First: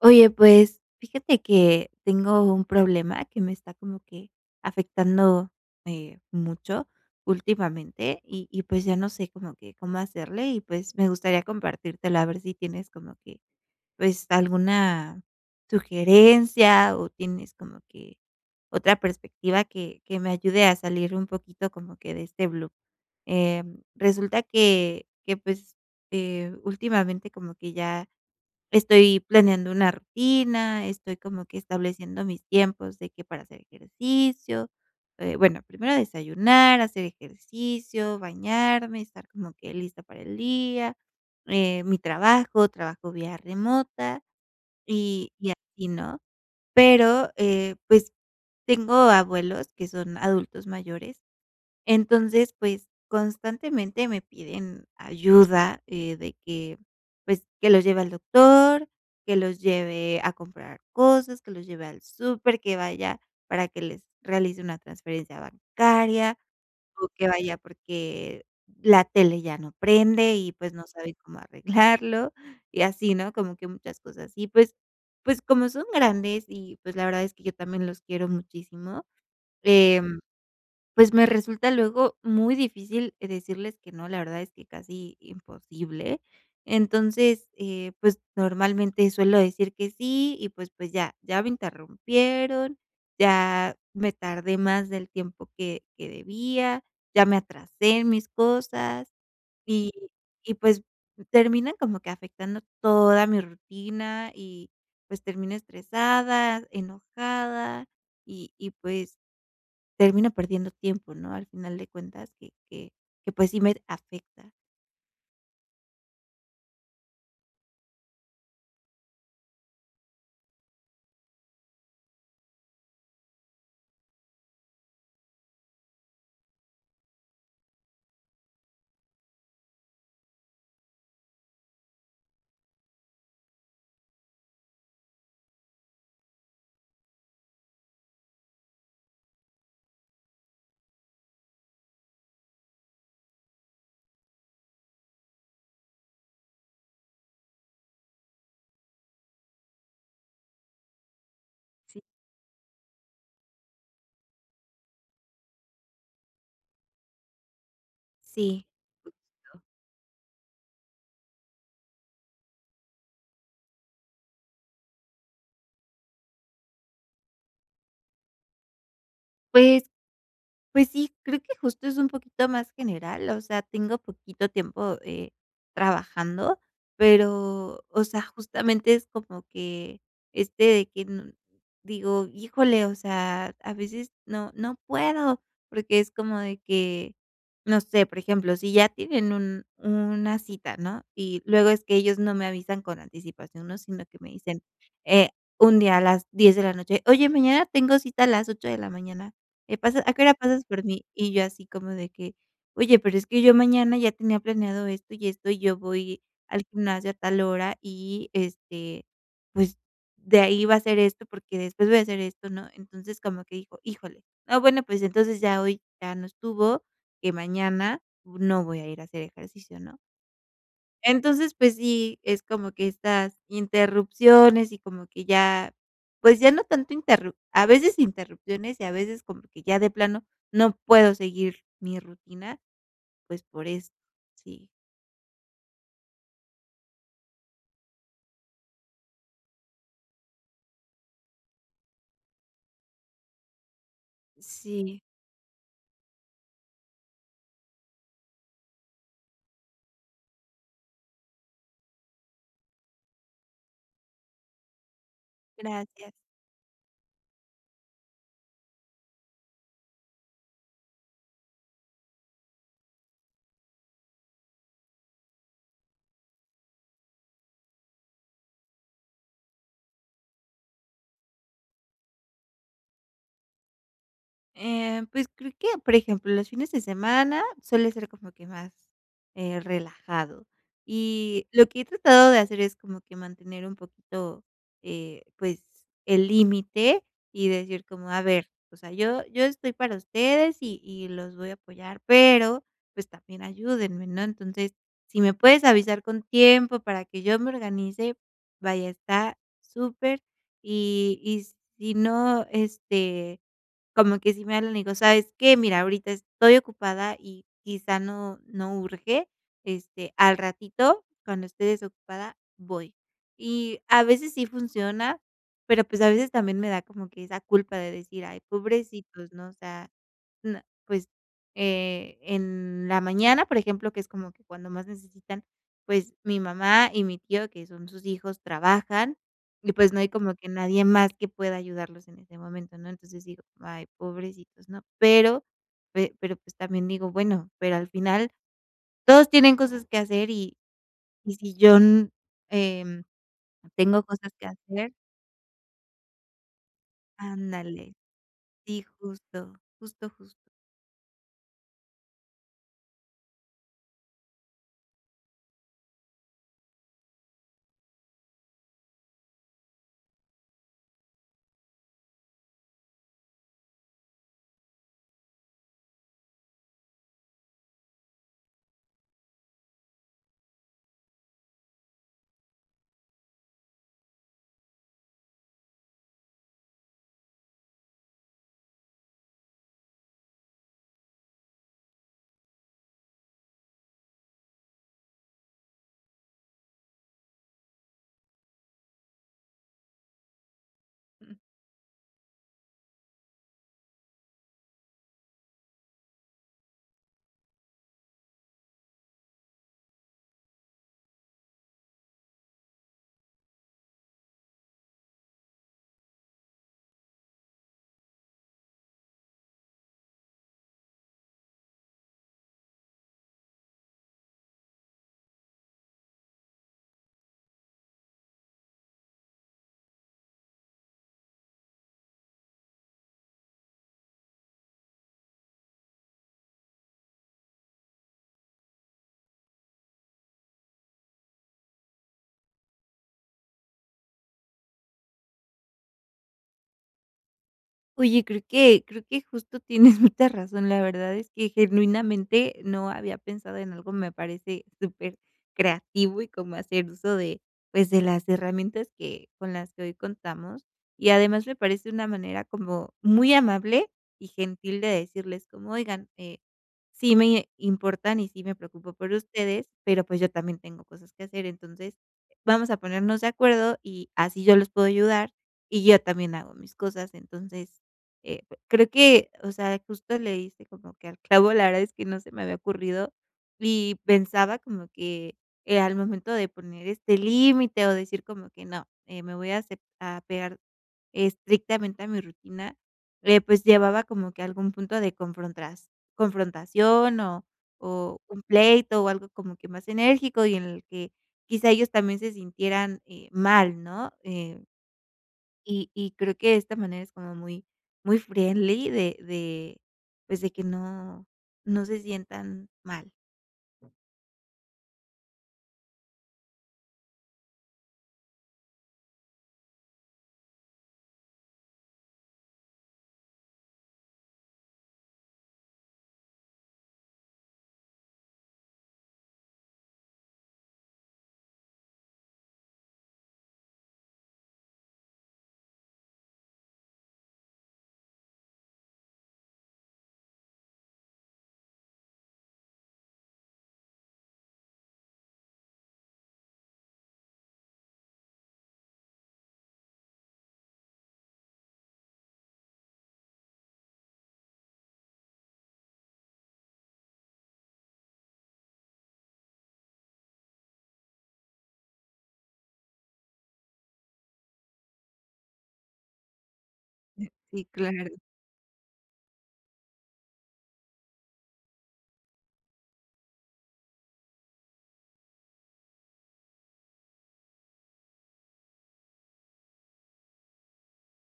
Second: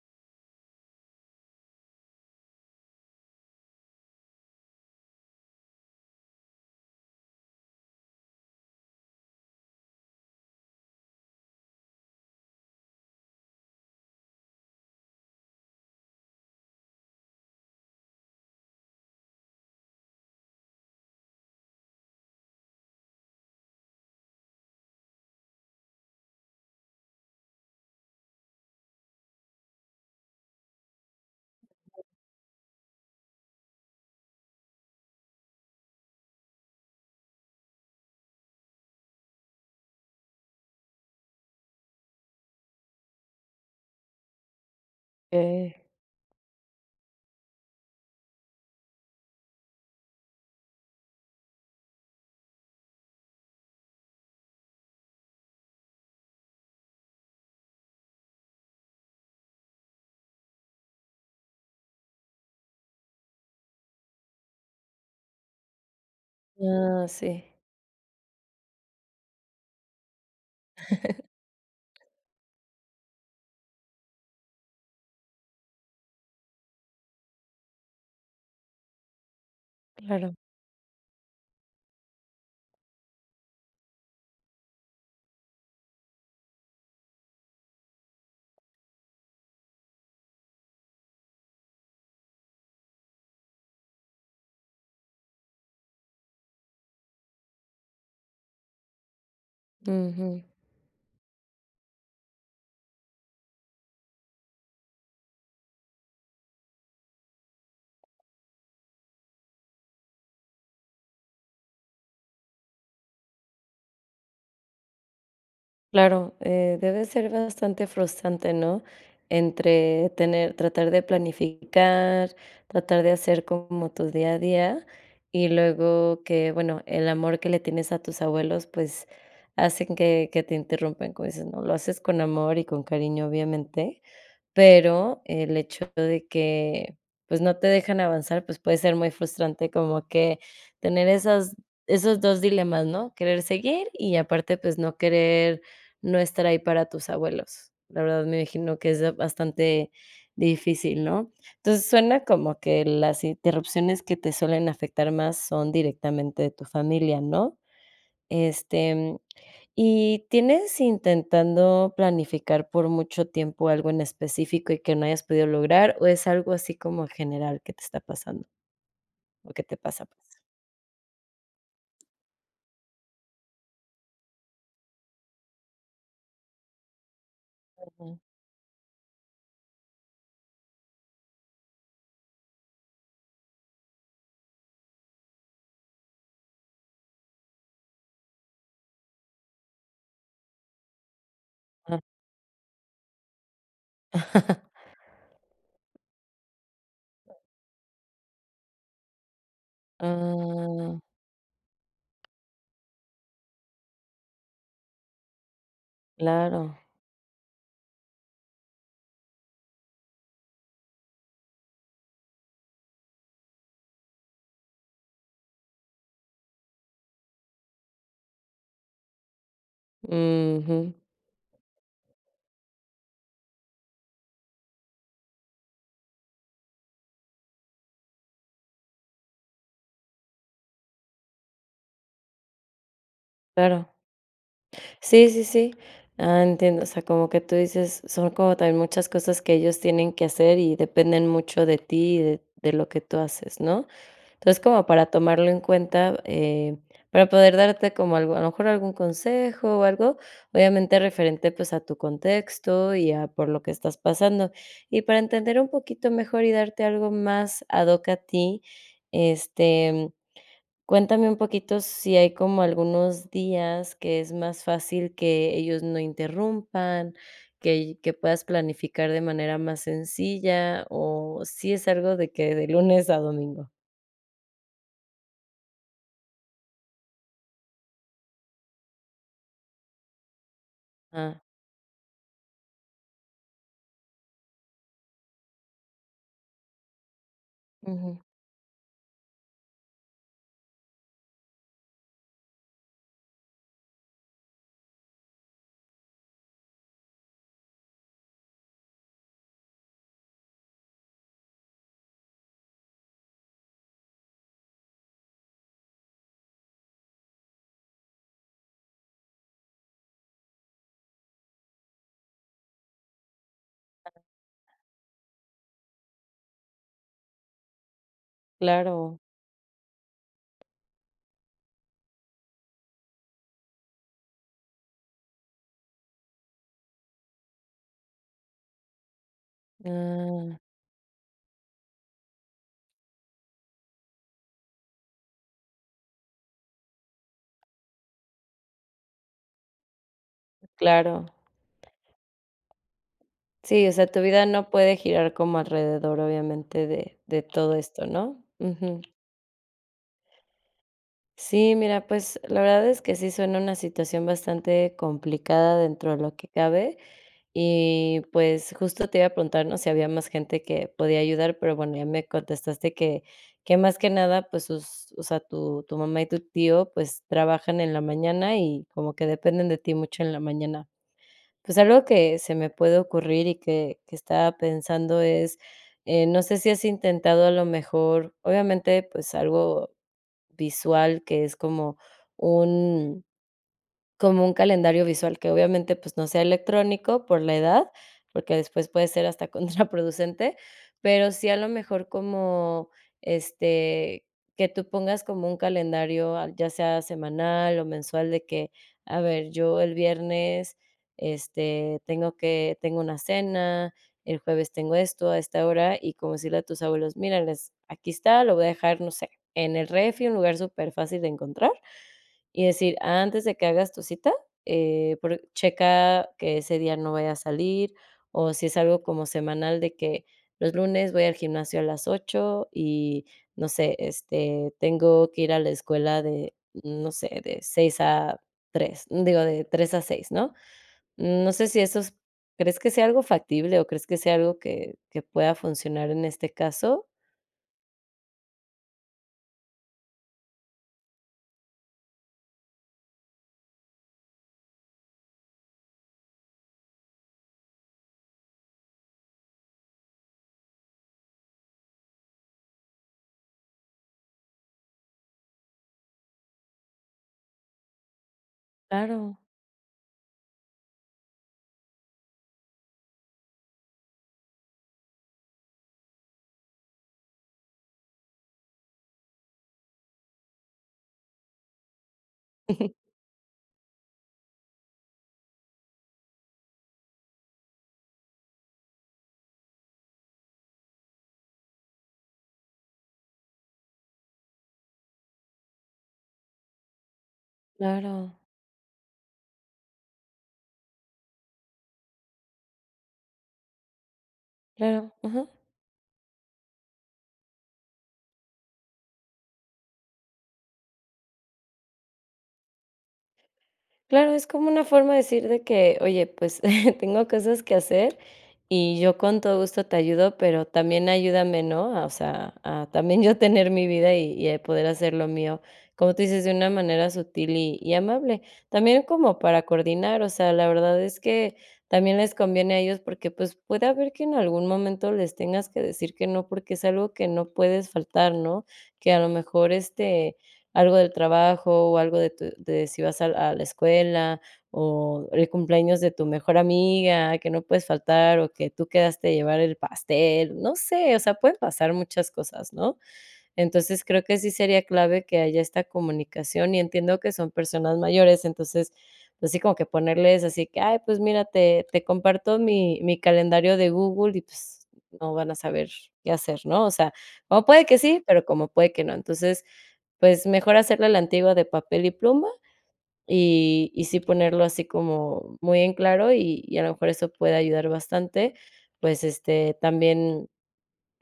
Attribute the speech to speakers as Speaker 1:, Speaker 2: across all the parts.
Speaker 1: Oye, pues, fíjate que tengo un problema que me está como que afectando, mucho últimamente y, pues, ya no sé como que cómo hacerle y, pues, me gustaría compartírtelo, a ver si tienes como que, pues, alguna sugerencia o tienes como que otra perspectiva que me ayude a salir un poquito como que de este loop. Resulta que, pues, últimamente como que ya estoy planeando una rutina, estoy como que estableciendo mis tiempos de que para hacer ejercicio, bueno, primero desayunar, hacer ejercicio, bañarme, estar como que lista para el día, mi trabajo, trabajo vía remota y
Speaker 2: Okey.
Speaker 1: así, ¿no? Pero pues tengo abuelos que son adultos mayores, entonces, pues, constantemente me piden ayuda, de que, pues, que los lleve al doctor, que los lleve a comprar cosas, que los lleve al súper, que vaya para que les realice una transferencia bancaria,
Speaker 2: Ah,
Speaker 1: o que
Speaker 2: sí.
Speaker 1: vaya porque la tele ya no prende y, pues, no sabe cómo arreglarlo, y así, ¿no? Como que muchas cosas. Y, pues, como son grandes y, pues, la verdad es que yo también los quiero muchísimo, em
Speaker 2: Claro.
Speaker 1: pues me resulta luego muy difícil decirles que no, la verdad es que casi imposible. Entonces, pues normalmente suelo decir que sí y pues ya, ya me interrumpieron, ya me tardé más del tiempo que debía, ya me atrasé en mis cosas y,
Speaker 2: Ujú.
Speaker 1: y pues terminan como que afectando toda mi rutina y pues termino estresada, enojada y pues termino perdiendo tiempo, ¿no? Al final de cuentas que, pues, sí me afecta.
Speaker 2: Claro, debe ser bastante frustrante, ¿no? Entre tener tratar de planificar, tratar de hacer como tu día a día, y luego que, bueno, el amor que le tienes a tus abuelos, pues, hacen que te interrumpen. Como dices, ¿no? Lo haces con amor y con cariño, obviamente. Pero el hecho de que, pues, no te dejan avanzar, pues, puede ser muy frustrante como que tener esas esos 2 dilemas, ¿no? Querer seguir y aparte, pues, no querer no estar ahí para tus abuelos. La verdad, me imagino que es bastante difícil, ¿no? Entonces,
Speaker 1: Sí.
Speaker 2: suena como que las interrupciones que te suelen afectar más son directamente de tu familia, ¿no?
Speaker 1: Sí.
Speaker 2: Este, ¿y tienes intentando planificar por mucho tiempo algo en específico y que no hayas podido lograr, o es algo así como general que te está pasando o que te
Speaker 1: Pues,
Speaker 2: pasa, pues?
Speaker 1: Pues, sí, creo que justo es un poquito más general, o sea, tengo poquito tiempo, trabajando, pero, o
Speaker 2: Ujú.
Speaker 1: sea, justamente es como que este de que no digo: "Híjole", o sea, a veces no puedo, porque es como de que, no sé, por ejemplo, si ya tienen un una cita, ¿no? Y luego es que
Speaker 2: Ah.
Speaker 1: ellos no me avisan con anticipación, ¿no? Sino que me dicen, eh, un día a las 10 de la noche: "Oye, mañana tengo cita a las 8 de la mañana". ¿Pasas a qué hora pasas por
Speaker 2: Ah,
Speaker 1: mí? Y yo así como de que, oye, pero es que yo mañana ya tenía planeado esto y esto, y yo voy al
Speaker 2: claro.
Speaker 1: gimnasio a tal hora y, este, pues, de ahí va a ser esto, porque después voy a hacer esto, ¿no? Entonces, como que dijo, híjole, no, bueno, pues entonces ya hoy ya no estuvo, que mañana no voy a ir a hacer ejercicio, ¿no?
Speaker 2: Ujú,
Speaker 1: Entonces, pues sí, es como que estas interrupciones y como que ya, pues ya no tanto interru a veces interrupciones y a veces como que ya de plano no puedo seguir mi rutina, pues por
Speaker 2: claro.
Speaker 1: esto. Sí.
Speaker 2: Sí, sí, sí. Ah, entiendo. O sea, como que tú dices, son como también muchas cosas que ellos tienen que hacer y dependen mucho de ti y de lo que tú haces, ¿no? Entonces, como
Speaker 1: Sí,
Speaker 2: para tomarlo en cuenta, para poder darte como algo, a lo mejor algún consejo o algo, obviamente referente pues a tu contexto y a por lo que estás pasando. Y para entender un poquito
Speaker 1: gracias.
Speaker 2: mejor y darte algo más ad hoc a ti, este, cuéntame un poquito si hay como algunos días que es más fácil que ellos no interrumpan, que puedas planificar de manera más sencilla, o si es algo de que de lunes a domingo.
Speaker 1: Pues, creo que, por ejemplo, los fines de semana suele ser como que más, relajado.
Speaker 2: Ah,
Speaker 1: Y lo que he tratado de hacer es como que mantener un poquito, pues, el límite y decir como: "A
Speaker 2: ujú,
Speaker 1: ver, o sea, yo estoy para ustedes y los voy a apoyar, pero, pues, también ayúdenme", ¿no? Entonces, si me puedes avisar con tiempo para que yo me organice, vaya, está súper. Y si no, este como que si me hablan y digo: "¿Sabes qué? Mira, ahorita estoy ocupada y quizá no urge, este, al ratito, cuando esté desocupada, voy". Y a veces sí funciona, pero, pues, a veces también me da como que esa culpa de decir: "Ay,
Speaker 2: claro,
Speaker 1: pobrecitos", ¿no? O sea, no, pues, en la mañana, por ejemplo, que es como que cuando más necesitan, pues, mi mamá y mi tío, que son sus hijos, trabajan. Y pues no hay como que
Speaker 2: ah,
Speaker 1: nadie más que pueda ayudarlos en ese momento, ¿no? Entonces digo: "Ay, pobrecitos", ¿no? Pero pe pero, pues, también digo: "Bueno, pero al final todos tienen cosas que hacer
Speaker 2: claro.
Speaker 1: y si yo n em,
Speaker 2: Sí, o
Speaker 1: tengo
Speaker 2: sea, tu
Speaker 1: cosas
Speaker 2: vida
Speaker 1: que
Speaker 2: no
Speaker 1: hacer".
Speaker 2: puede girar como alrededor, obviamente, de todo
Speaker 1: Ándale,
Speaker 2: esto, ¿no?
Speaker 1: sí,
Speaker 2: Ujú.
Speaker 1: justo, justo, justo.
Speaker 2: Sí, mira, pues, la verdad es que sí suena una situación bastante complicada dentro de lo que cabe. Y, pues, justo te iba a preguntar, ¿no?, si había más gente que podía ayudar, pero bueno, ya me contestaste que más que nada, pues, sus o sea, tu mamá y tu tío, pues, trabajan en la mañana y como que dependen de ti mucho en la mañana. Pues, algo que se me puede ocurrir y que estaba pensando es, no sé si has intentado a lo mejor, obviamente, pues, algo visual, que es un como un calendario visual que obviamente, pues, no sea electrónico por la edad, porque después puede ser hasta contraproducente, pero sí a lo mejor como, este, que tú pongas como un calendario, ah, ya sea semanal o mensual, de que, a ver, yo el viernes, este, tengo una cena, el jueves tengo esto a esta hora, y como decirle a tus abuelos: "Mírales, aquí está, lo voy a dejar, no sé, en el refi", un lugar súper fácil de encontrar, y decir, antes de que hagas tu cita, por checa que ese día no vaya a salir, o si es algo como semanal de que los lunes voy al gimnasio a las 8 y, no sé, este, tengo que ir a la escuela de, no sé, de 6 a tres, digo, de 3 a seis, ¿no? No sé si eso es, ¿crees que sea algo factible o crees que sea algo que pueda funcionar en este caso?
Speaker 1: Oye, creo que justo tienes mucha razón. La verdad es que genuinamente no había pensado en algo, me parece súper creativo y como hacer uso de, pues, de las herramientas que con las que hoy contamos. Y además me parece una manera como muy amable y gentil de decirles como: "Oigan, sí me importan y sí me preocupo por
Speaker 2: Claro,
Speaker 1: ustedes, pero, pues, yo también tengo cosas que hacer. Entonces, vamos a ponernos de acuerdo y así yo los puedo ayudar y yo también hago mis cosas". Entonces eh, creo que, o sea, justo le diste como que al clavo, la verdad es que no se me había ocurrido, y pensaba como que, al momento de poner este límite o decir como que no, me voy a acep a apegar estrictamente a mi rutina, pues llevaba como que algún punto de confrontas confrontación o
Speaker 2: claro,
Speaker 1: un pleito o algo como que más enérgico y en el que quizá ellos también se sintieran, mal, ¿no? Eh,
Speaker 2: claro. Ajá.
Speaker 1: y creo que esta manera es como muy muy friendly de, pues, de que no no se sientan mal.
Speaker 2: Claro, es como una forma de decir de que: "Oye, pues, tengo cosas que hacer y yo con todo gusto te ayudo, pero también ayúdame", ¿no? A O sea, a también yo tener mi vida y a poder hacer lo mío, como tú dices, de una manera sutil y amable. También como para coordinar, o sea, la verdad es que también les conviene a ellos porque, pues, puede haber que en algún momento les tengas que decir que no, porque es algo que no puedes faltar, ¿no? Que a lo mejor, este, algo del trabajo o algo de tu de si vas a la escuela o el cumpleaños de tu mejor amiga, que no puedes faltar o que tú quedaste a llevar el pastel, no sé, o sea, pueden pasar muchas cosas, ¿no? Entonces, creo que sí sería clave que haya esta comunicación y entiendo que son personas mayores, entonces, pues sí, como que ponerles así que: "Ay, pues mira, te comparto mi calendario de Google", y pues no van a saber qué hacer, ¿no? O sea, como
Speaker 1: Sí,
Speaker 2: puede que
Speaker 1: claro.
Speaker 2: sí, pero como puede que no. Entonces, pues mejor hacerle a la antigua de papel y pluma y sí ponerlo así como muy en claro y a lo mejor eso puede ayudar bastante. Pues, este, también,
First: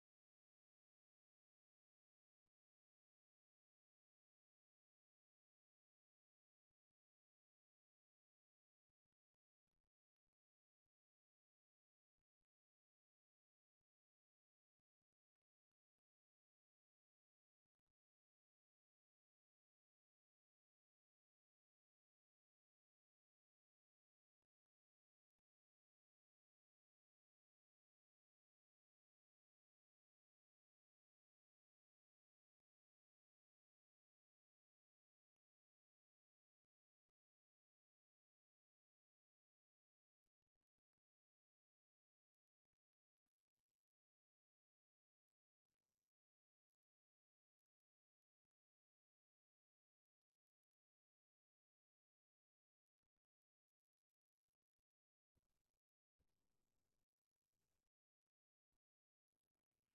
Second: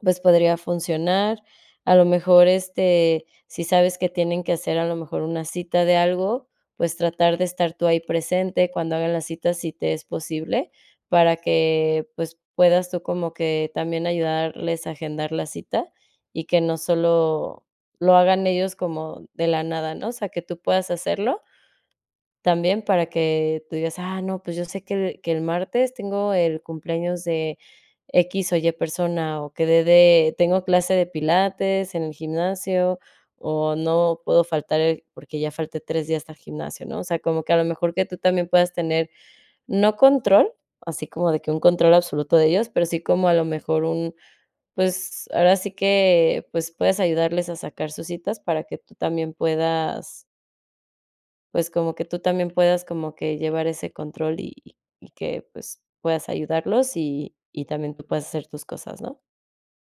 Speaker 2: pues, podría funcionar. A lo mejor, este, si sabes que tienen que hacer a lo mejor una cita de algo, pues, tratar de estar tú ahí presente cuando hagan la cita, si te es posible, para que, pues, puedas tú como que también ayudarles a agendar la cita y que no solo lo hagan ellos como de la nada, ¿no? O sea, que tú puedas hacerlo, también para que tú digas: "Ah, no, pues yo sé que el martes tengo el cumpleaños de X o Y persona, o que de tengo clase de pilates en el gimnasio, o no puedo faltar el porque ya falté 3 días al gimnasio", ¿no? O sea, como que a lo mejor que tú también puedas tener, no control, así como de que un control absoluto de ellos, pero sí como a lo mejor un, pues, ahora sí que, pues, puedes ayudarles a sacar sus citas para que tú también puedas, pues, como que tú también puedas como que llevar ese control y que, pues, puedas ayudarlos y también tú puedas hacer tus cosas, ¿no?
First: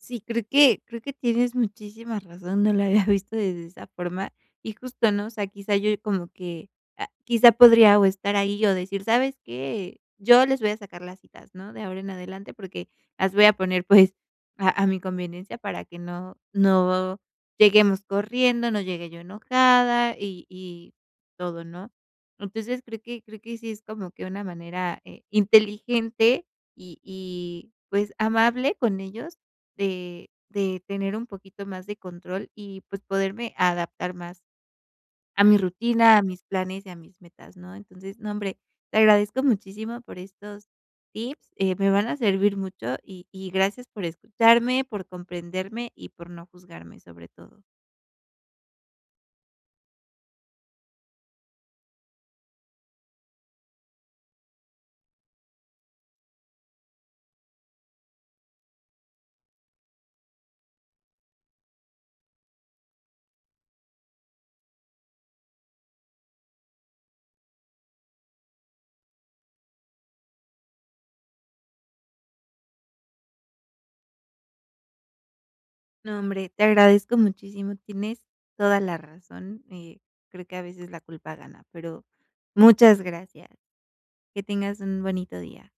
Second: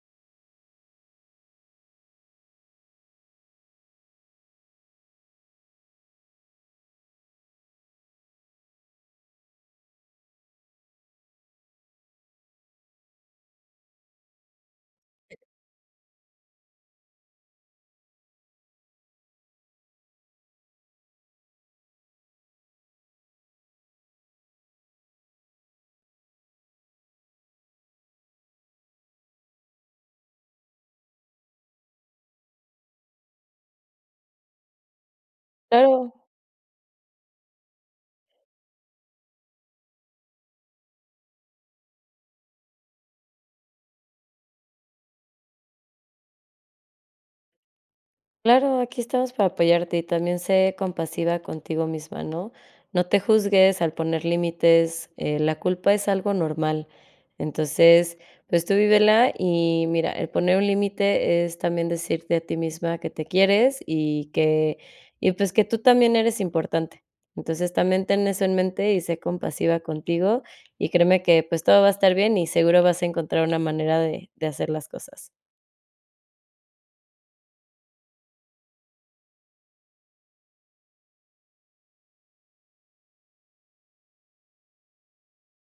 Speaker 1: Sí, creo que tienes muchísima razón, no lo había visto desde esa forma. Y justo, ¿no? O sea, quizá yo como que, ah, quizá podría o estar ahí o decir, ¿sabes qué? Yo les voy a sacar las citas, ¿no? De ahora en adelante, porque las voy a poner pues a mi conveniencia para que no, no lleguemos corriendo, no llegue yo enojada y todo, ¿no? Entonces creo que sí es como que una manera inteligente y pues amable con ellos de tener un poquito más de control y, pues, poderme adaptar más a mi
Speaker 2: Claro.
Speaker 1: rutina, a mis planes y a mis metas, ¿no? Entonces, no, hombre, te agradezco muchísimo por estos tips, me van a servir mucho y gracias por escucharme, por comprenderme y por no juzgarme, sobre todo.
Speaker 2: Claro, aquí estamos para apoyarte y también sé compasiva contigo misma, ¿no? No te juzgues al poner límites, la culpa es algo normal. Entonces, pues tú vívela y mira, el poner un límite es también decirte a ti misma que te quieres y pues que tú también eres importante. Entonces también ten eso en mente y sé compasiva contigo y créeme que pues todo va a estar bien y seguro vas a encontrar una manera de hacer las cosas.
Speaker 1: No, hombre, te agradezco muchísimo, tienes toda la razón, creo que a veces la culpa gana, pero muchas gracias. Que tengas un bonito día.